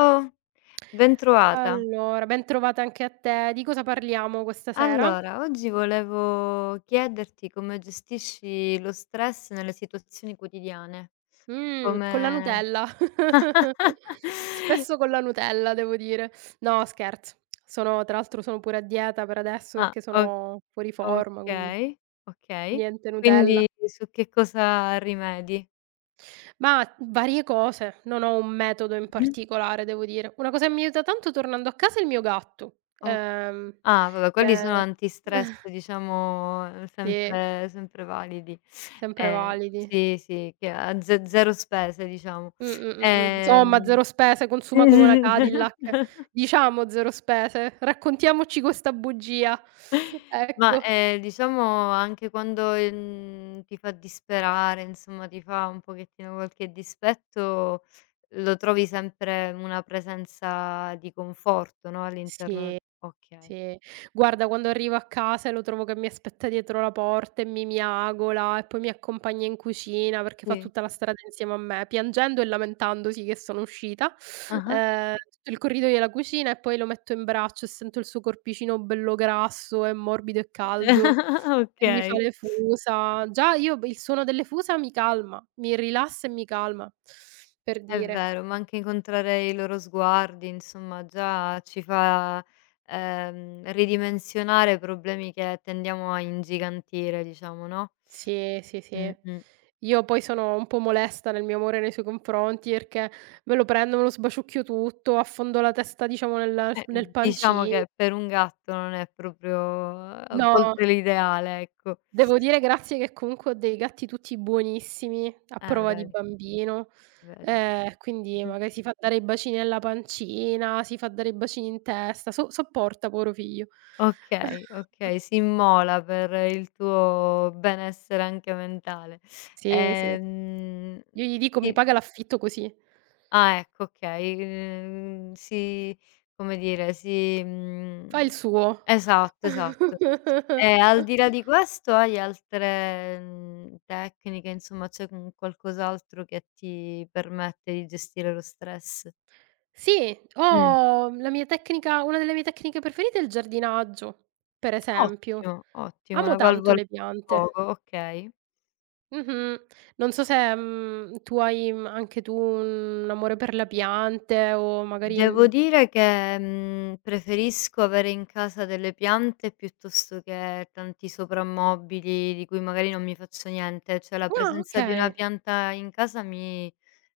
Ciao, bentrovata. Allora, ben trovata anche a te. Di cosa parliamo questa sera? Allora, oggi volevo chiederti come gestisci lo stress nelle situazioni quotidiane. Con la Come Nutella. Spesso con la Nutella, devo dire. No, scherzo. Sono tra l'altro sono pure a dieta per adesso ah, perché o sono fuori forma, quindi okay, okay. niente Nutella. Quindi su che cosa rimedi? Ma varie cose, non ho un metodo in Mh-mh. particolare, devo dire. Una cosa che mi aiuta tanto tornando a casa è il mio gatto. O ah, vabbè, quelli sono Che antistress, diciamo, Sì, sempre validi. sempre validi. Sì, sì, che a ze zero spese, diciamo. Insomma, Ehm 0 spese, consuma come una Cadillac. Diciamo 0 spese, raccontiamoci questa bugia. Ma, Ecco. Diciamo anche quando, ti fa disperare, insomma ti fa un pochettino qualche dispetto, lo trovi sempre una presenza di conforto, no, all'interno Sì, okay. sì. Guarda, quando arrivo a casa e lo trovo che mi aspetta dietro la porta e mi miagola e poi mi accompagna in cucina perché fa Sì. tutta la strada insieme a me, piangendo e lamentandosi che sono uscita, Ah-ah. Tutto il corridoio e la cucina e poi lo metto in braccio e sento il suo corpicino bello grasso e morbido e caldo. E mi fa Okay. le fusa. Già io b il suono delle fusa mi calma, mi rilassa e mi calma, per È dire. vero, ma anche incontrare i loro sguardi, insomma già ci fa, ridimensionare problemi che tendiamo a ingigantire diciamo, no? Sì, sì, sì. Mh-mh. Io poi sono un po' molesta nel mio amore nei suoi confronti, perché me lo prendo, me lo sbaciucchio tutto, affondo la testa diciamo nel s Eh, nel diciamo pancino. che per un gatto non è proprio a No, volte l'ideale, ecco. devo dire grazie che comunque ho dei gatti tutti buonissimi, a Eh, prova di vedi, bambino, vedi. Quindi Mh-mh. magari si fa dare i bacini nella pancina, si fa dare i bacini in testa, sopporta povero figlio. Okay, okay, si immola per il tuo benessere anche mentale. Sì, sì. Ehm, Io gli dico: "Mi ti paga l'affitto così." ah, ecco, okay, si come dire, si Fa il suo. esatto. E al di là di questo hai altre, tecniche, insomma c'è un qualcos'altro che ti permette di gestire lo stress? Sì, Mh, ho la mia tecnica una delle mie tecniche preferite è il giardinaggio, per esempio. ottimo, Amo una tanto valvola di le piante. sfogo, okay. Mh-mh. Non so se, tu hai, anche tu un amore per le piante o magari Devo dire che, preferisco avere in casa delle piante piuttosto che tanti soprammobili di cui magari non mi faccio niente, cioè la presenza di una okay. pianta in casa mi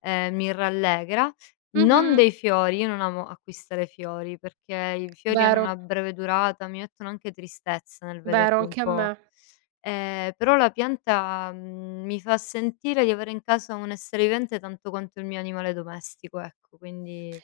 mi rallegra. Non Mh-mh. dei fiori, io non amo acquistare fiori perché i fiori hanno Vero, una breve durata, mi mettono anche tristezza nel vero, vederli un anche a po'. me. Però la pianta, mi fa sentire di avere in casa un essere vivente tanto quanto il mio animale domestico, ecco, quindi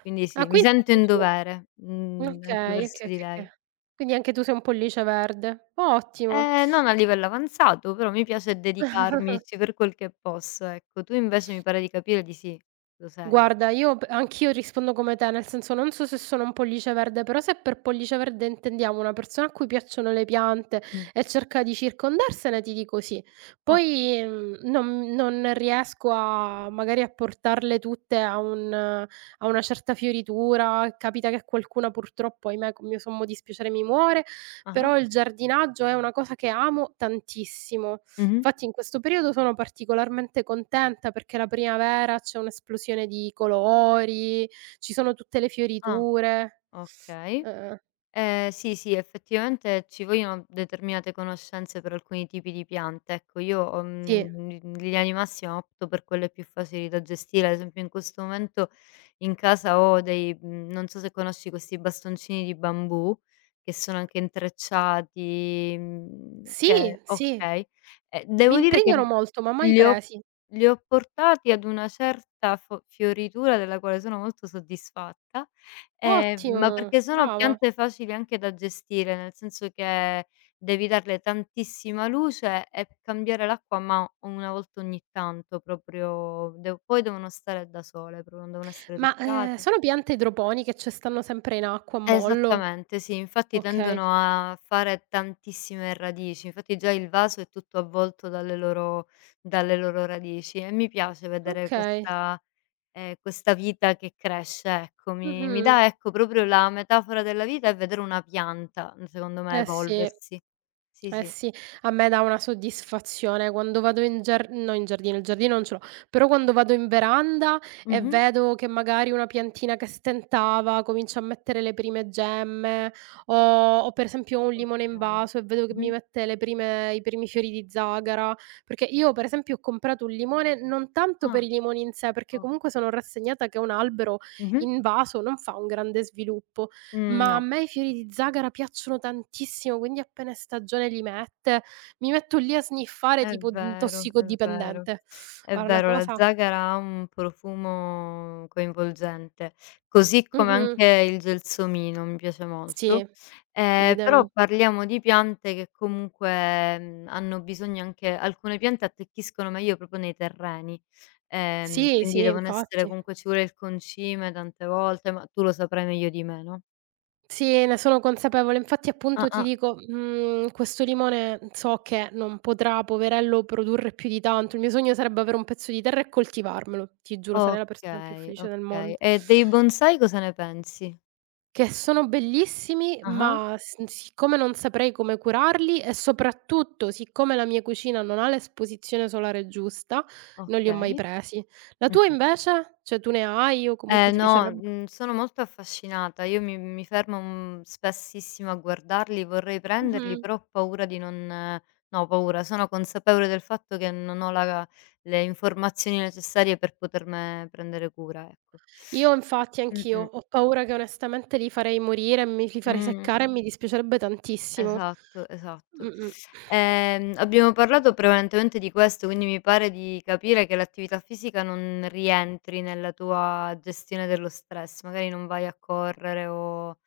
quindi Ah, sì, mi quindi sento anche in tu. dovere, anche Okay, verso okay, di okay, lei. okay. Quindi anche tu sei un pollice verde. Ottimo. Non a livello avanzato, però mi piace dedicarmici per quel che posso, ecco. Tu invece mi pare di capire di sì, lo sei. Guarda, io p anch'io rispondo come te, nel senso non so se sono un pollice verde, però se per pollice verde intendiamo una persona a cui piacciono le piante Mh. e cerca di circondarsene, ti dico sì. O Poi, non riesco a magari a portarle tutte a una certa fioritura, capita che qualcuna purtroppo, ahimè, con mio sommo dispiacere mi muore. ah-ah. Però il giardinaggio è una cosa che amo tantissimo. Mh-mh. Infatti in questo periodo sono particolarmente contenta perché la primavera c'è un'esplosione di colori, ci sono tutte le Ah, fioriture. okay. Uhm, Sì, sì, effettivamente ci vogliono determinate conoscenze per alcuni tipi di piante. Ecco, io ho sì. In linea di massima opto per quelle più facili da gestire. Ad esempio in questo momento in casa ho dei non so se conosci questi bastoncini di bambù, che sono anche intrecciati, Sì, che sì, okay. Mi Devo dire che intrigano molto, ma mai li ho presi. li ho portati ad una certa fo fioritura della quale sono molto soddisfatta. Ma Ottimo, perché sono brava. piante facili anche da gestire, nel senso che devi darle tantissima luce e cambiare l'acqua, ma una volta ogni tanto, proprio de poi devono stare da sole, proprio non devono essere Ma, toccate. sono piante idroponiche, cioè stanno sempre in acqua a mollo? Esattamente, sì, infatti Okay, tendono a fare tantissime radici, infatti già il vaso è tutto avvolto dalle loro radici e mi piace vedere okay. questa questa vita che cresce, ecco. Mi Mh-mh. dà, ecco, proprio la metafora della vita è vedere una pianta, secondo me Eh sì. evolversi. Sì, Eh sì. sì, a me dà una soddisfazione quando vado in giar no in giardino, il giardino non ce l'ho, però quando vado in veranda e Mh-mh. vedo che magari una piantina che stentava comincia a mettere le prime gemme o per esempio ho un limone in Okay. vaso e vedo che mi Mh-mh. mette le prime i primi fiori di zagara, perché io per esempio ho comprato un limone non tanto per Ah, i limoni in sé, perché okay. comunque sono rassegnata che un albero Mh-mh. in vaso non fa un grande sviluppo, Mhmm, ma a no. me i fiori di zagara piacciono tantissimo, quindi appena è stagione li mette. Mi metto lì a sniffare È tipo, vero, è vero. tossicodipendente. È Guarda una vero, la cosa. zàgara ha un profumo coinvolgente, così come Mh-mh. anche il gelsomino mi piace molto. Sì, Però idem. parliamo di piante che comunque, hanno bisogno anche alcune piante attecchiscono meglio proprio nei terreni, Sì, quindi sì, devono essere infatti. comunque ci vuole il concime tante volte, ma tu lo saprai meglio di me, no? Sì, ne sono consapevole. Infatti appunto ti Ah-ah, dico, questo limone so che non potrà, poverello, produrre più di tanto. Il mio sogno sarebbe avere un pezzo di terra e coltivarmelo. Ti giuro, sarei la persona più okay, felice del okay. mondo. E dei bonsai cosa ne pensi? Che sono bellissimi, Ah-ah, ma s siccome non saprei come curarli e soprattutto siccome la mia cucina non ha l'esposizione solare giusta, non li ho mai okay. presi. La tua Mh-mh. invece? Cioè tu ne hai o comunque Eh ti no, piacerebbe? Sono molto affascinata. Io mi fermo, spessissimo a guardarli, vorrei prenderli, Mh-mh. però ho paura di non no, ho paura, sono consapevole del fatto che non ho la le informazioni necessarie per potermene prendere cura, ecco. Io infatti anch'io, Mh-mh. ho paura che onestamente li farei morire, mi li farei Mh, seccare e mi dispiacerebbe tantissimo. esatto. Mh-mh. Abbiamo parlato prevalentemente di questo, quindi mi pare di capire che l'attività fisica non rientri nella tua gestione dello stress, magari non vai a correre o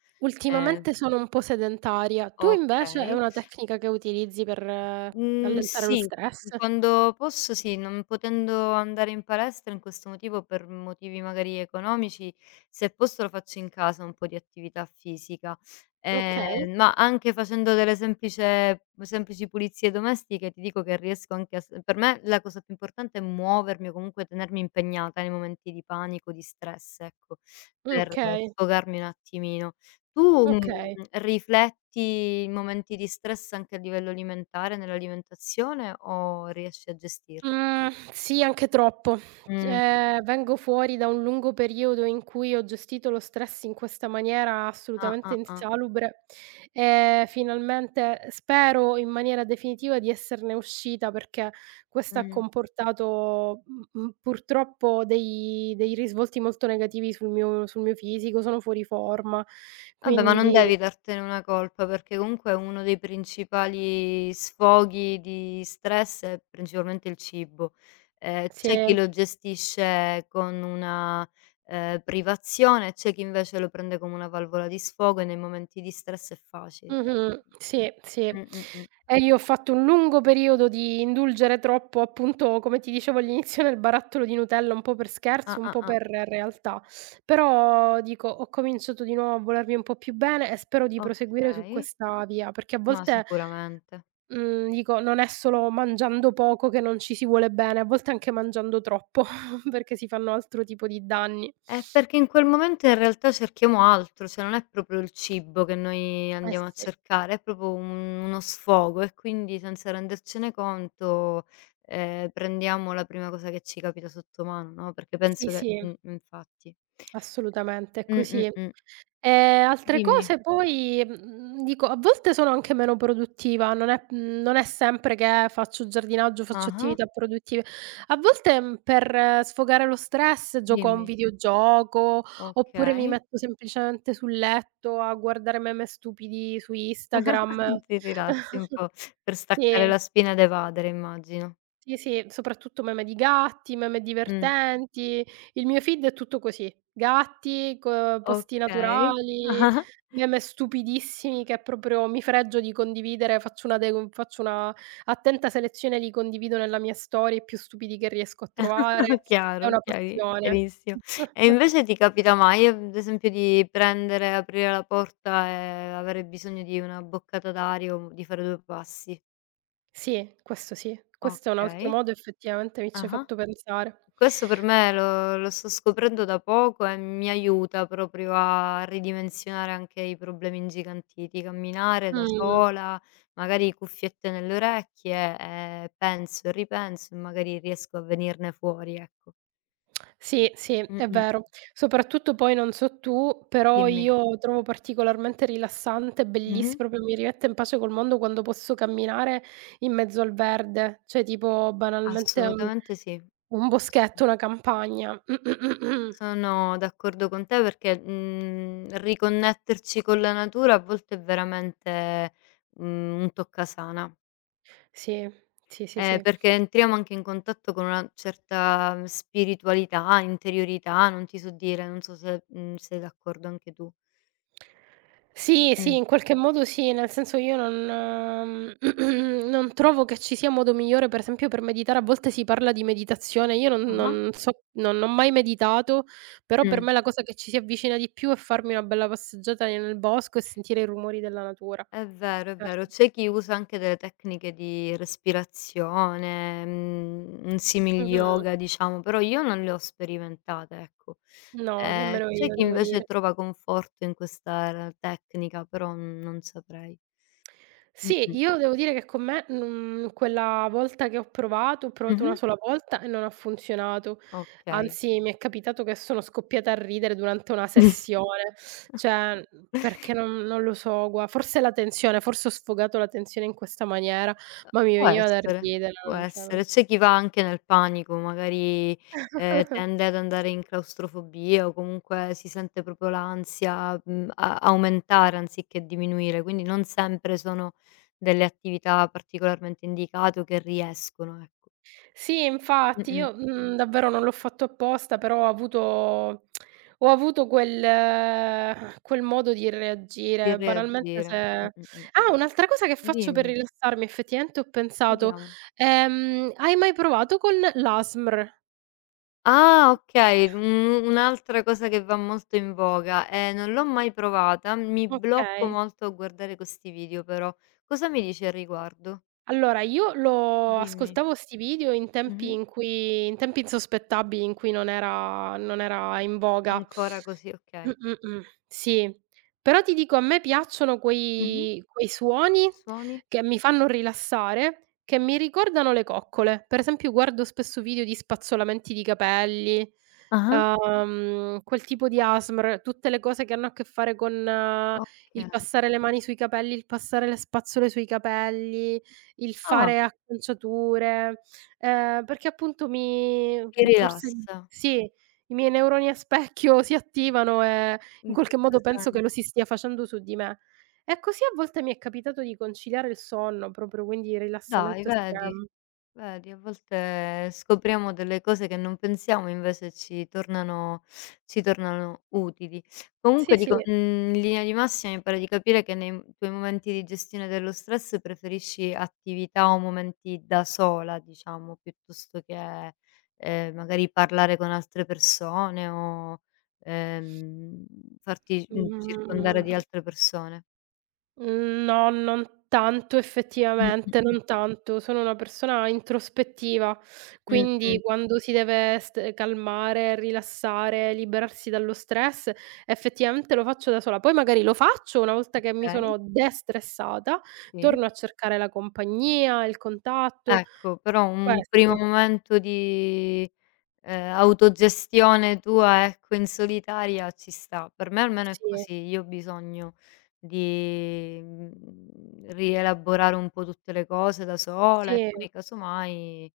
ehm Ultimamente sono un po' sedentaria. Tu invece è Okay. una tecnica che utilizzi per Mhmm, allentare lo sì, stress? quando posso sì, non potendo andare in palestra in questo motivo per motivi magari economici, se posso lo faccio in casa un po' di attività fisica. Mh-mh. Okay, Ma anche facendo delle semplice semplici pulizie domestiche ti dico che riesco anche a s per me la cosa più importante è muovermi o comunque tenermi impegnata nei momenti di panico, di stress, ecco, per Certo. okay. sfogarmi un attimino. Tu, Okay. rifletti i momenti di stress anche a livello alimentare, nell'alimentazione o riesci a gestirlo? Mhmm, sì, anche troppo. Mh. Vengo fuori da un lungo periodo in cui ho gestito lo stress in questa maniera Ah, assolutamente ah, ah. insalubre e finalmente spero in maniera definitiva di esserne uscita perché questo ha Mh. comportato, purtroppo dei risvolti molto negativi sul mio fisico, sono fuori forma, Vabbè, ma non quindi devi dartene una colpa, perché comunque uno dei principali sfoghi di stress è principalmente il cibo. Sì. C'è chi lo gestisce con una, privazione, c'è chi invece lo prende come una valvola di sfogo e nei momenti di stress è facile. Mh-mh. Sì, sì. Mh, mh, mh. E io ho fatto un lungo periodo di indulgere troppo, appunto, come ti dicevo all'inizio, nel barattolo di Nutella, un po' per Ah, scherzo, un ah, po' ah. per realtà. Però dico, ho cominciato di nuovo a volermi un po' più bene e spero di proseguire su Okay. questa via, perché a Ma volte, sicuramente. mhmm, dico, non è solo mangiando poco che non ci si vuole bene, a volte anche mangiando troppo, perché si fanno altro tipo di danni. È perché in quel momento in realtà cerchiamo altro, cioè non è proprio il cibo che noi Eh andiamo a sì. cercare, è proprio un uno sfogo e quindi senza rendercene conto, prendiamo la prima cosa che ci capita sotto mano, no, perché Sì, penso che sì. Infatti. Assolutamente, è Mh, mh, così. mh. Altre Dimmi. cose poi, dico, a volte sono anche meno produttiva, non è sempre che faccio giardinaggio, faccio Ah-ah, attività produttive. A volte, per sfogare lo stress gioco a un dimmi. videogioco, oppure mi Okay. metto semplicemente sul letto a guardare meme stupidi su Instagram. Ti rilassi un po' per staccare Sì. la spina ed evadere immagino. Sì, sì, soprattutto meme di gatti, meme Mh, divertenti. Il mio feed è tutto così: gatti, co posti okay. naturali, Ah-ah. meme stupidissimi che proprio mi fregio di condividere, faccio una attenta selezione, li condivido nella mia story, i più stupidi che riesco a trovare. È Chiaro, una chiari passione. chiarissimo. E invece ti capita mai, ad esempio, di prendere, aprire la porta e avere bisogno di una boccata d'aria o di fare 2 passi? Sì. Questo è un altro Okay. modo, effettivamente mi ci hai Ah-ah. fatto pensare. Questo per me lo sto scoprendo da poco e mi aiuta proprio a ridimensionare anche i problemi ingigantiti. Camminare da Mh. sola, magari cuffiette nelle orecchie, penso e ripenso e magari riesco a venirne fuori, ecco. Sì, sì, è Mh-mh. vero. Soprattutto poi non so tu, però Dimmi. io trovo particolarmente rilassante, bellissi Mh-mh. proprio mi rimette in pace col mondo quando posso camminare in mezzo al verde, cioè tipo banalmente Assolutamente sì. un boschetto, una campagna. Sono d'accordo con te perché, riconnetterci con la natura a volte è veramente, un toccasana, Sì, sì, sì, sì. perché entriamo anche in contatto con una certa spiritualità, interiorità, non ti so dire, non so se, sei d'accordo anche tu. Sì, sì, Mh. in qualche modo sì, nel senso io non non trovo che ci sia modo migliore, per esempio, per meditare. A volte si parla di meditazione, io non Ah-ah. non so non ho mai meditato, però per Mh. me la cosa che ci si avvicina di più è farmi una bella passeggiata nel bosco e sentire i rumori della natura. È vero, è Eh. vero. C'è chi usa anche delle tecniche di respirazione, un simil Mh-mh. yoga diciamo, però io non le ho sperimentate, ecco. No, nemmeno C'è io chi devo invece dire. trova conforto in questa r tecnica, però non saprei. Sì, Mh-mh. io devo dire che con me, non quella volta che ho provato una Mh-mh. sola volta e non ha funzionato. Okay. Anzi, mi è capitato che sono scoppiata a ridere durante una sessione, cioè, perché non lo so, gua forse la tensione, forse ho sfogato la tensione in questa maniera, ma mi Può veniva da essere, ridere, può non cioè. essere. C'è chi va anche nel panico, magari, tende ad andare in claustrofobia o comunque si sente proprio l'ansia, a aumentare anziché diminuire, quindi non sempre sono delle attività particolarmente indicate o che riescono, ecco. Sì, infatti Mh-mh, io, davvero non l'ho fatto apposta, però ho avuto quel quel modo di di reagire. Banalmente reagire. se Mh-mh. ah, un'altra cosa che faccio per Dimmi, rilassarmi effettivamente ho pensato, vediamo. Hai mai provato con l'ASMR? Ah, okay, un un'altra cosa che va molto in voga. Non l'ho mai provata, mi blocco Okay. molto a guardare questi video però. Cosa mi dici al riguardo? Allora io lo Dimmi. ascoltavo 'sti video Mh-mh. In tempi insospettabili in cui non era in voga. Ancora così, okay. Mh-mh. Sì. Però ti dico, a me piacciono Mh-mh. quei suoni Suoni? che mi fanno rilassare, che mi ricordano le coccole. Per esempio guardo spesso video di spazzolamenti di capelli, Ah-ah. Quel tipo di ASMR, tutte le cose che hanno a che fare con il Okay. passare le mani sui capelli, il passare le spazzole sui capelli, il Ah, fare acconciature, perché appunto ti forse rilassa sì. I miei neuroni a specchio si attivano e in in qualche questo modo penso che senso. lo si stia facendo su di me. E così a volte mi è capitato di conciliare il sonno, proprio quindi Dai, rilassamento vedi? estremo. Vedi, a volte scopriamo delle cose che non pensiamo, invece ci tornano utili. Sì, Comunque dico, sì. In linea di massima mi pare di capire che nei m tuoi momenti di gestione dello stress preferisci attività o momenti da sola, diciamo, piuttosto che, magari parlare con altre persone o, ehm, farti, Mh-mh, circondare di mh-mh. altre persone. Mhmm, no, non tanto effettivamente, Mh-mh. non tanto. Sono una persona introspettiva, quindi Mh-mh. quando si deve st calmare, rilassare, liberarsi dallo stress, effettivamente lo faccio da sola. Poi magari lo faccio una volta che mi Okay, sono destressata, sì. torno a cercare la compagnia, il contatto, Ecco, però un primo questo. momento di, autogestione tua, ecco, in solitaria ci sta. Per me almeno è Sì, così, io ho bisogno di, rielaborare un po' tutte le cose da sola e sì. poi casomai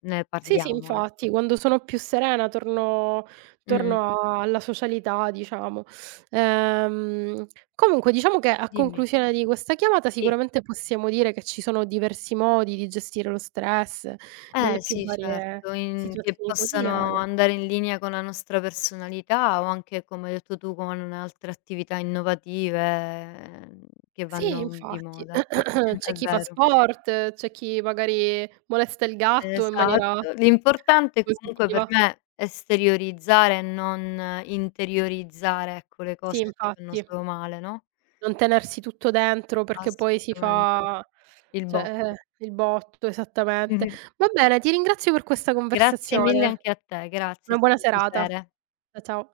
ne Sì, sì, parliamo, infatti, ecco. quando sono più serena torno Mh-mh, torno a alla socialità, diciamo. Ehm, Comunque diciamo che a dimmi. conclusione di questa chiamata Sì. sicuramente possiamo dire che ci sono diversi modi di gestire lo stress Eh nelle più sì, varie certo, in che situazioni possano quotidiane. andare in linea con la nostra personalità o anche, come hai detto tu, con altre attività innovative, che Sì, vanno di infatti. moda. Mh-mh-mh, C'è è chi fa vero. sport, c'è chi magari molesta il gatto in maniera Esatto. L'importante comunque per positiva. me è esteriorizzare e non interiorizzare, ecco, le Sì, cose che fanno infatti. solo male, no, Non tenersi tutto dentro perché poi si assolutamente. fa Il cioè, botto. Il botto, esattamente. Mh-mh. Va bene, ti ringrazio per questa Grazie mille conversazione. anche a te, grazie, Una è buona stato un serata. piacere. Ciao.